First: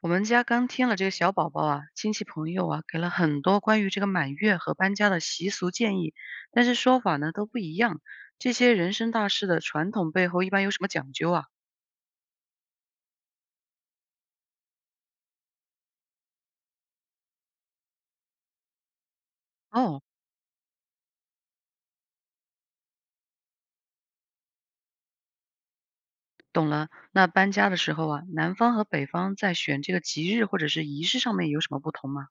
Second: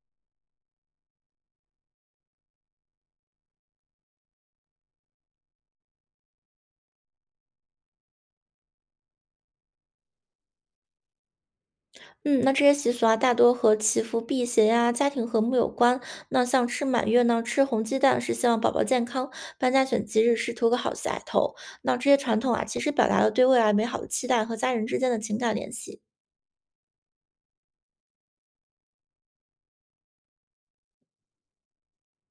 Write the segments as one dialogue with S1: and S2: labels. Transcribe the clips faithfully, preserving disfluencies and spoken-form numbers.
S1: 我们家刚添了这个小宝宝啊，亲戚朋友啊，给了很多关于这个满月和搬家的习俗建议，但是说法呢都不一样。这些人生大事的传统背后一般有什么讲究啊？
S2: 嗯，那这些习俗啊，大多和祈福、辟邪呀、家庭和睦有关。那像吃满月呢，吃红鸡蛋是希望宝宝健康；搬家
S1: 哦，
S2: 选吉日是图个好彩头。那这些传统啊，其实表达了对未来美好的期待和家人之间的情感联系。
S1: 懂了。那搬家的时候啊，南方和北方在选这个吉日或者是仪式上面有什么不同吗？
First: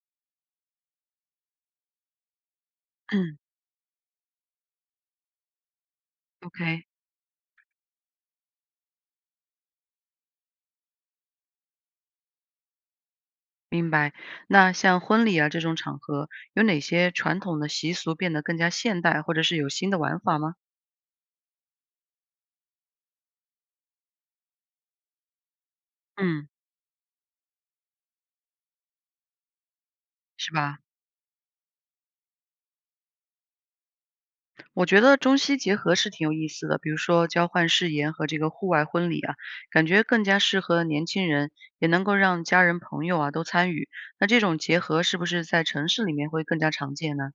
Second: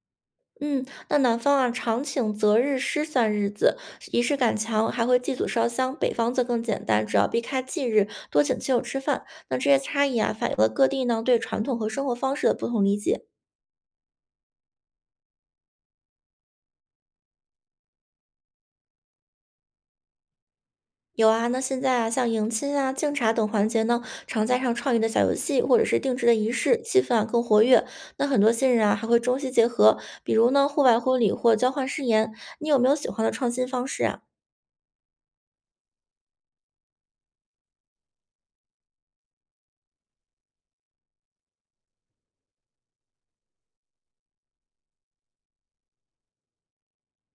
S2: 嗯，那南方啊，常请择日诗算
S1: 嗯
S2: 日子，仪式感强，还会祭祖烧香；北方则更简
S1: ，OK，
S2: 单，只要避开忌日，多请亲友吃饭。那这些差异啊，反映了各地呢对传统和生活方式的不同理解。
S1: 明白。那像婚礼啊这种场合，有哪些传统的习俗变得更加现代，或者是有新的玩法吗？
S2: 有啊，那现在啊，像迎亲啊、敬茶等环节呢，常加上创意的小游戏或者是定制的
S1: 嗯，
S2: 仪式，气氛啊更活跃。那很多新人啊还会中西结合，比如
S1: 是
S2: 呢
S1: 吧？
S2: 户外婚礼或交换誓言。你有没有喜欢的创新方式啊？
S1: 我觉得中西结合是挺有意思的，比如说交换誓言和这个户外婚礼啊，感觉更加适合年轻人，也能够让家人朋友啊都参与。那这种结合是不是在城市里面会更加常见呢？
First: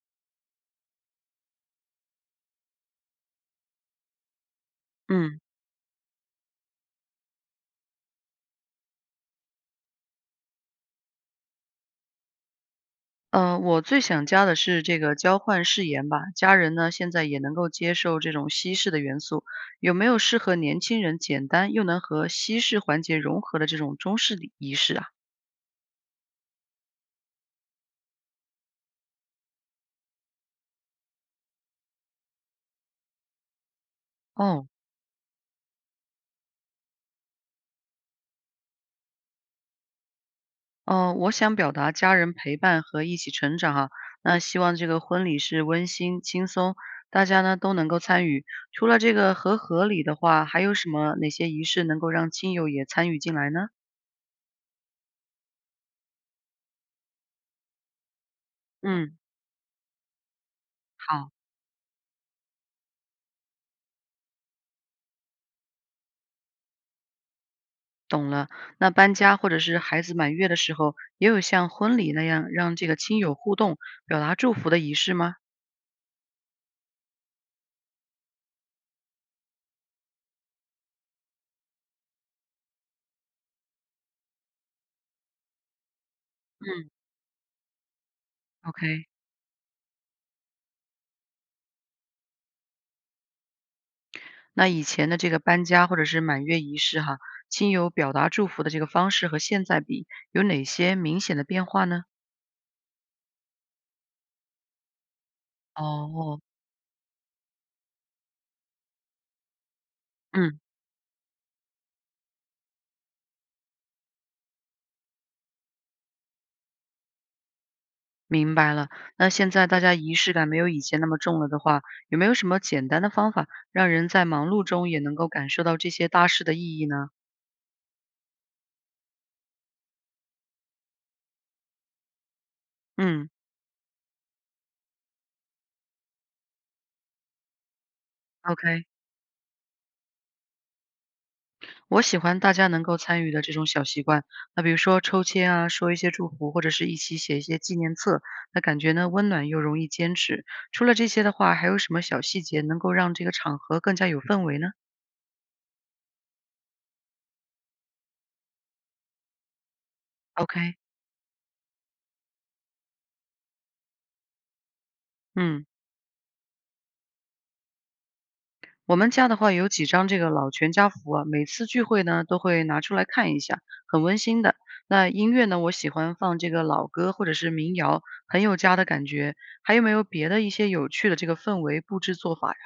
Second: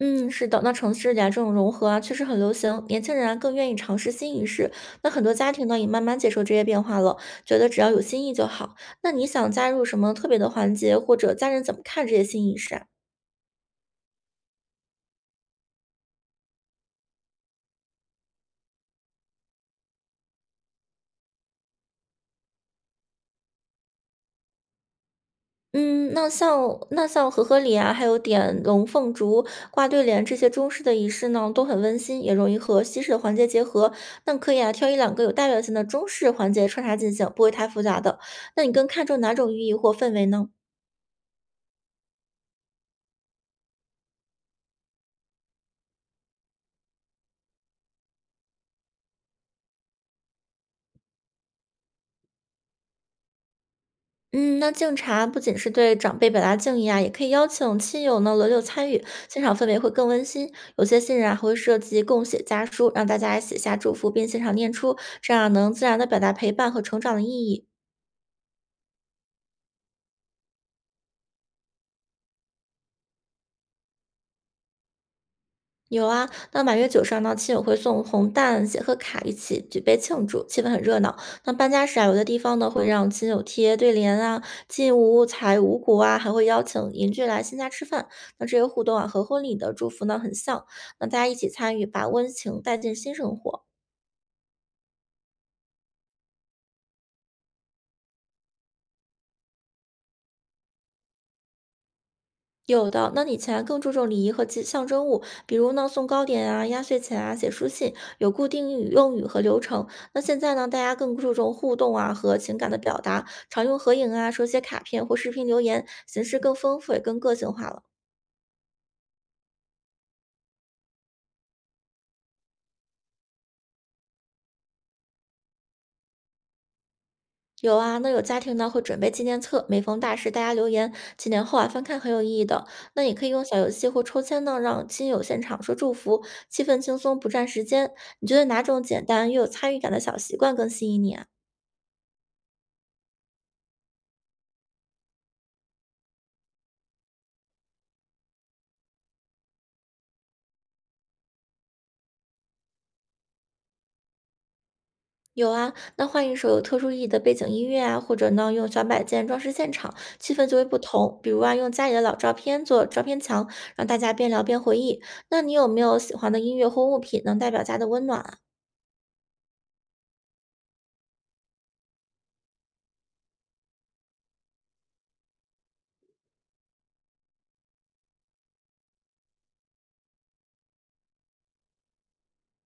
S2: 嗯，是的，那城市里啊这种融合啊确实很流行，年轻人啊更愿意尝试新仪式。那很多
S1: 嗯，
S2: 家庭呢也慢慢接受这些变化了，觉得只要有新意就好。那你想加入什么特别的环节，或者家人怎么看这些新仪式啊？
S1: 呃，我最想加的是这个交换誓言吧，家人呢现在也能够接受这种西式的元素，有没有适合年轻人简单又能和西式环节融合的这种中式礼仪式啊？
S2: 嗯，那像那像和合礼啊，还有点龙凤烛、挂对联这些中式的仪式呢，都很温馨，也容易和西式的环节结合。那可以
S1: 哦。
S2: 啊，挑一两个有代表性的中式环节穿插进行，不会太复杂的。那你更看重哪种寓意或氛围呢？
S1: 哦，呃我想表达家人陪伴和一起成长哈，那希望这个婚礼是温馨轻松，大家呢都能够参与。除了这个和合礼的话，还有什么哪些仪式能够让亲友也参与进来呢？
S2: 嗯，那敬茶不仅是对长辈表达敬意啊，也可以邀请亲友呢轮流参与，
S1: 嗯，
S2: 现场氛围会更温馨。有些新人
S1: 好，
S2: 啊还会设计共写家书，让大家写下祝福并现场念出，这样能自然的表达陪伴和成长的意义。
S1: 懂了。那搬家或者是孩子满月的时候，也有像婚礼那样让这个亲友互动、表达祝福的仪式吗？
S2: 有啊，那满月酒上呢，亲友会送红蛋、写贺卡，一起举杯庆祝，气氛很热闹。那搬家时啊，有的地方呢会让亲友贴对联啊、进屋采五谷啊，还会邀
S1: 嗯
S2: 请邻居来新家吃饭。那这些互动啊，
S1: ，OK。
S2: 和婚礼的祝福呢很像。那大家一起参与，把温情带进新生活。
S1: 那以前的这个搬家或者是满月仪式哈，亲友表达祝福的这个方式和现在比，有哪些明显的变化呢？
S2: 有的，那以前更注重礼仪和吉象征物，比如呢送糕
S1: 哦，
S2: 点啊、压岁钱啊、写书信，有固定语用语和流程。那现在
S1: 嗯，
S2: 呢，大家更注重互动啊和情感的表达，常用合影啊、手写卡片或视频留言，形式更丰富也更个性化了。
S1: 明白了。那现在大家仪式感没有以前那么重了的话，有没有什么简单的方法，让人在忙碌中也能够感受到这些大事的意义呢？
S2: 有啊，那有家庭呢会准备纪念册，每逢大事大家留言，几年后啊翻看很有意义的。那也可以
S1: 嗯
S2: 用小游戏或抽签呢，让亲友现场说祝福，气氛轻松不占时间。你觉得哪种
S1: ，OK。
S2: 简单又有参与感的小习惯更吸引你啊？
S1: 我喜欢大家能够参与的这种小习惯，那比如说抽签啊，说一些祝福，或者是一起写一些纪念册，那感觉呢温暖又容易坚持。除了这些的话，还有什么小细节能够让这个场合更加有氛围呢
S2: 有啊，那换一首有特殊意义的背景音乐啊，或者呢用小摆件装饰现场，气氛就会不
S1: ？OK，
S2: 同。比如啊，用家里的老照片做照片墙，让大家边聊边回忆。那你
S1: 嗯，
S2: 有没有喜欢的音乐或物品能代表家的温暖啊？
S1: 我们家的话有几张这个老全家福啊，每次聚会呢都会拿出来看一下，很温馨的。那音乐呢，我喜欢放这个老歌或者是民谣，很有家的感觉。还有没有别的一些有趣的这个氛围布置做法呀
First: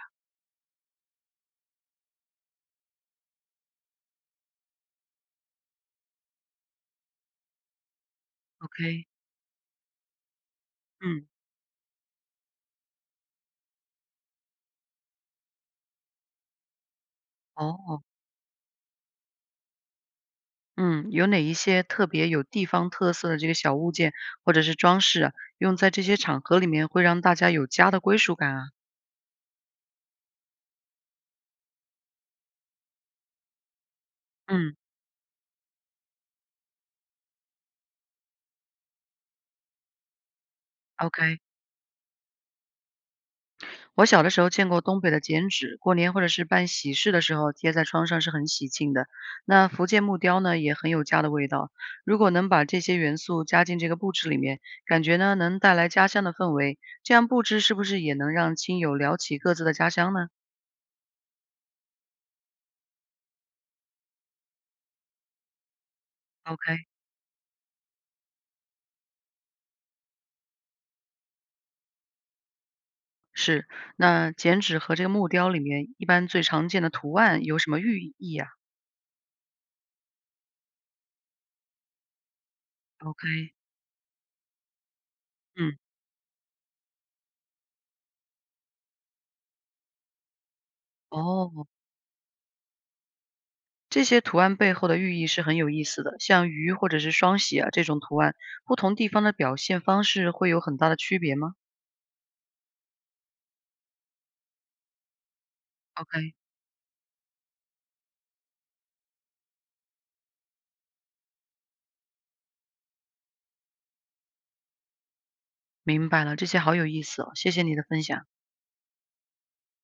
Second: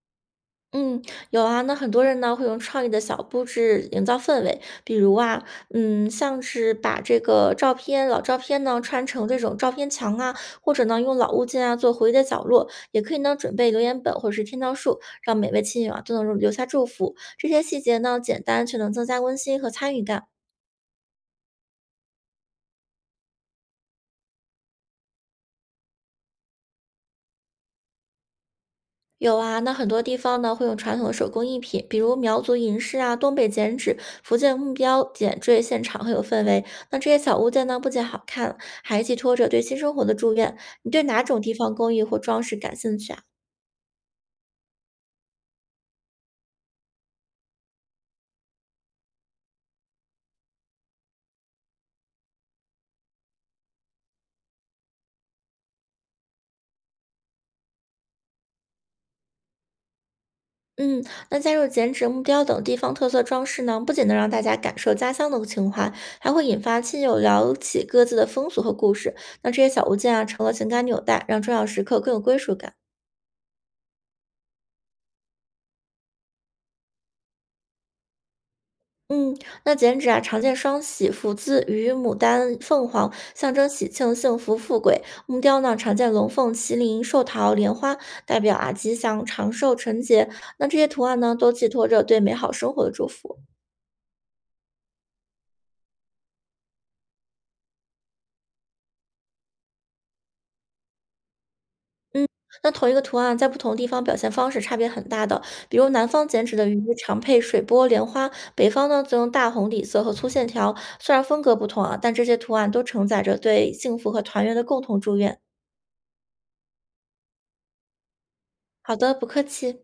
S2: 嗯，有啊，那很多人呢会用创意的小布置营造氛围，比如啊，嗯，像是把这个照片、老照片呢穿
S1: ？OK，
S2: 成这种照片墙啊，或者呢用
S1: 嗯，
S2: 老物件啊做回忆的角落，也可以呢准备留言本或者是天桥树，让每位亲友啊都能留下祝福。这些细节
S1: 哦。
S2: 呢简单却能增加温馨和参与感。
S1: 嗯，有哪一些特别有地方特色的这个小物件或者是装饰啊，用在这些场合里面会让大家有家的归属感啊？
S2: 有啊，那很多地方呢会用传统的手工艺品，比如苗族银饰啊、东北剪纸、福建木
S1: 嗯
S2: 雕、剪缀，现场很有氛围。那这些小物件呢，不仅好看，还寄托着对新生活的祝愿。你对哪
S1: ，OK，
S2: 种地方工艺或装饰感兴趣啊？
S1: 我小的时候见过东北的剪纸，过年或者是办喜事的时候贴在窗上是很喜庆的。那福建木雕呢，也很有家的味道。如果能把这些元素加进这个布置里面，感觉呢能带来家乡的氛围，这样布置是不是也能让亲友聊起各自的家乡呢
S2: 嗯，那加入剪纸、木雕等地方特色装饰呢，不仅能让大家感受家乡的情怀，还会引发
S1: ？OK。
S2: 亲友聊起各自的风俗和故事。那这些小物件啊，成了情感纽带，让重要时刻更有归属感。
S1: 是，那剪纸和这个木雕里面，一般最常见的图案有什么寓意啊？
S2: 嗯，那剪纸啊，常见双喜、福字、与牡丹、凤凰，
S1: o k
S2: 象征喜庆、幸福、富贵。木雕呢，
S1: 嗯，
S2: 常见龙凤、麒麟、寿桃、莲花，代表啊吉祥、长寿、纯洁。那这些图案呢，都
S1: 哦，
S2: 寄托着对美好生活的祝福。
S1: 这些图案背后的寓意是很有意思的，像鱼或者是双喜啊这种图案，不同地方的表现方式会有很大的区别吗？
S2: 那同一个图案在不同地方表现方式差别很大的，比如南方
S1: OK，
S2: 剪纸的鱼常配水波、莲花，北方呢则用大红底色和粗线条。虽然风格不同啊，但这些图案都承载着对幸福和团圆的共同祝愿。
S1: 明白了，这些好有意思哦，谢谢你的分享。
S2: 好的，不客气。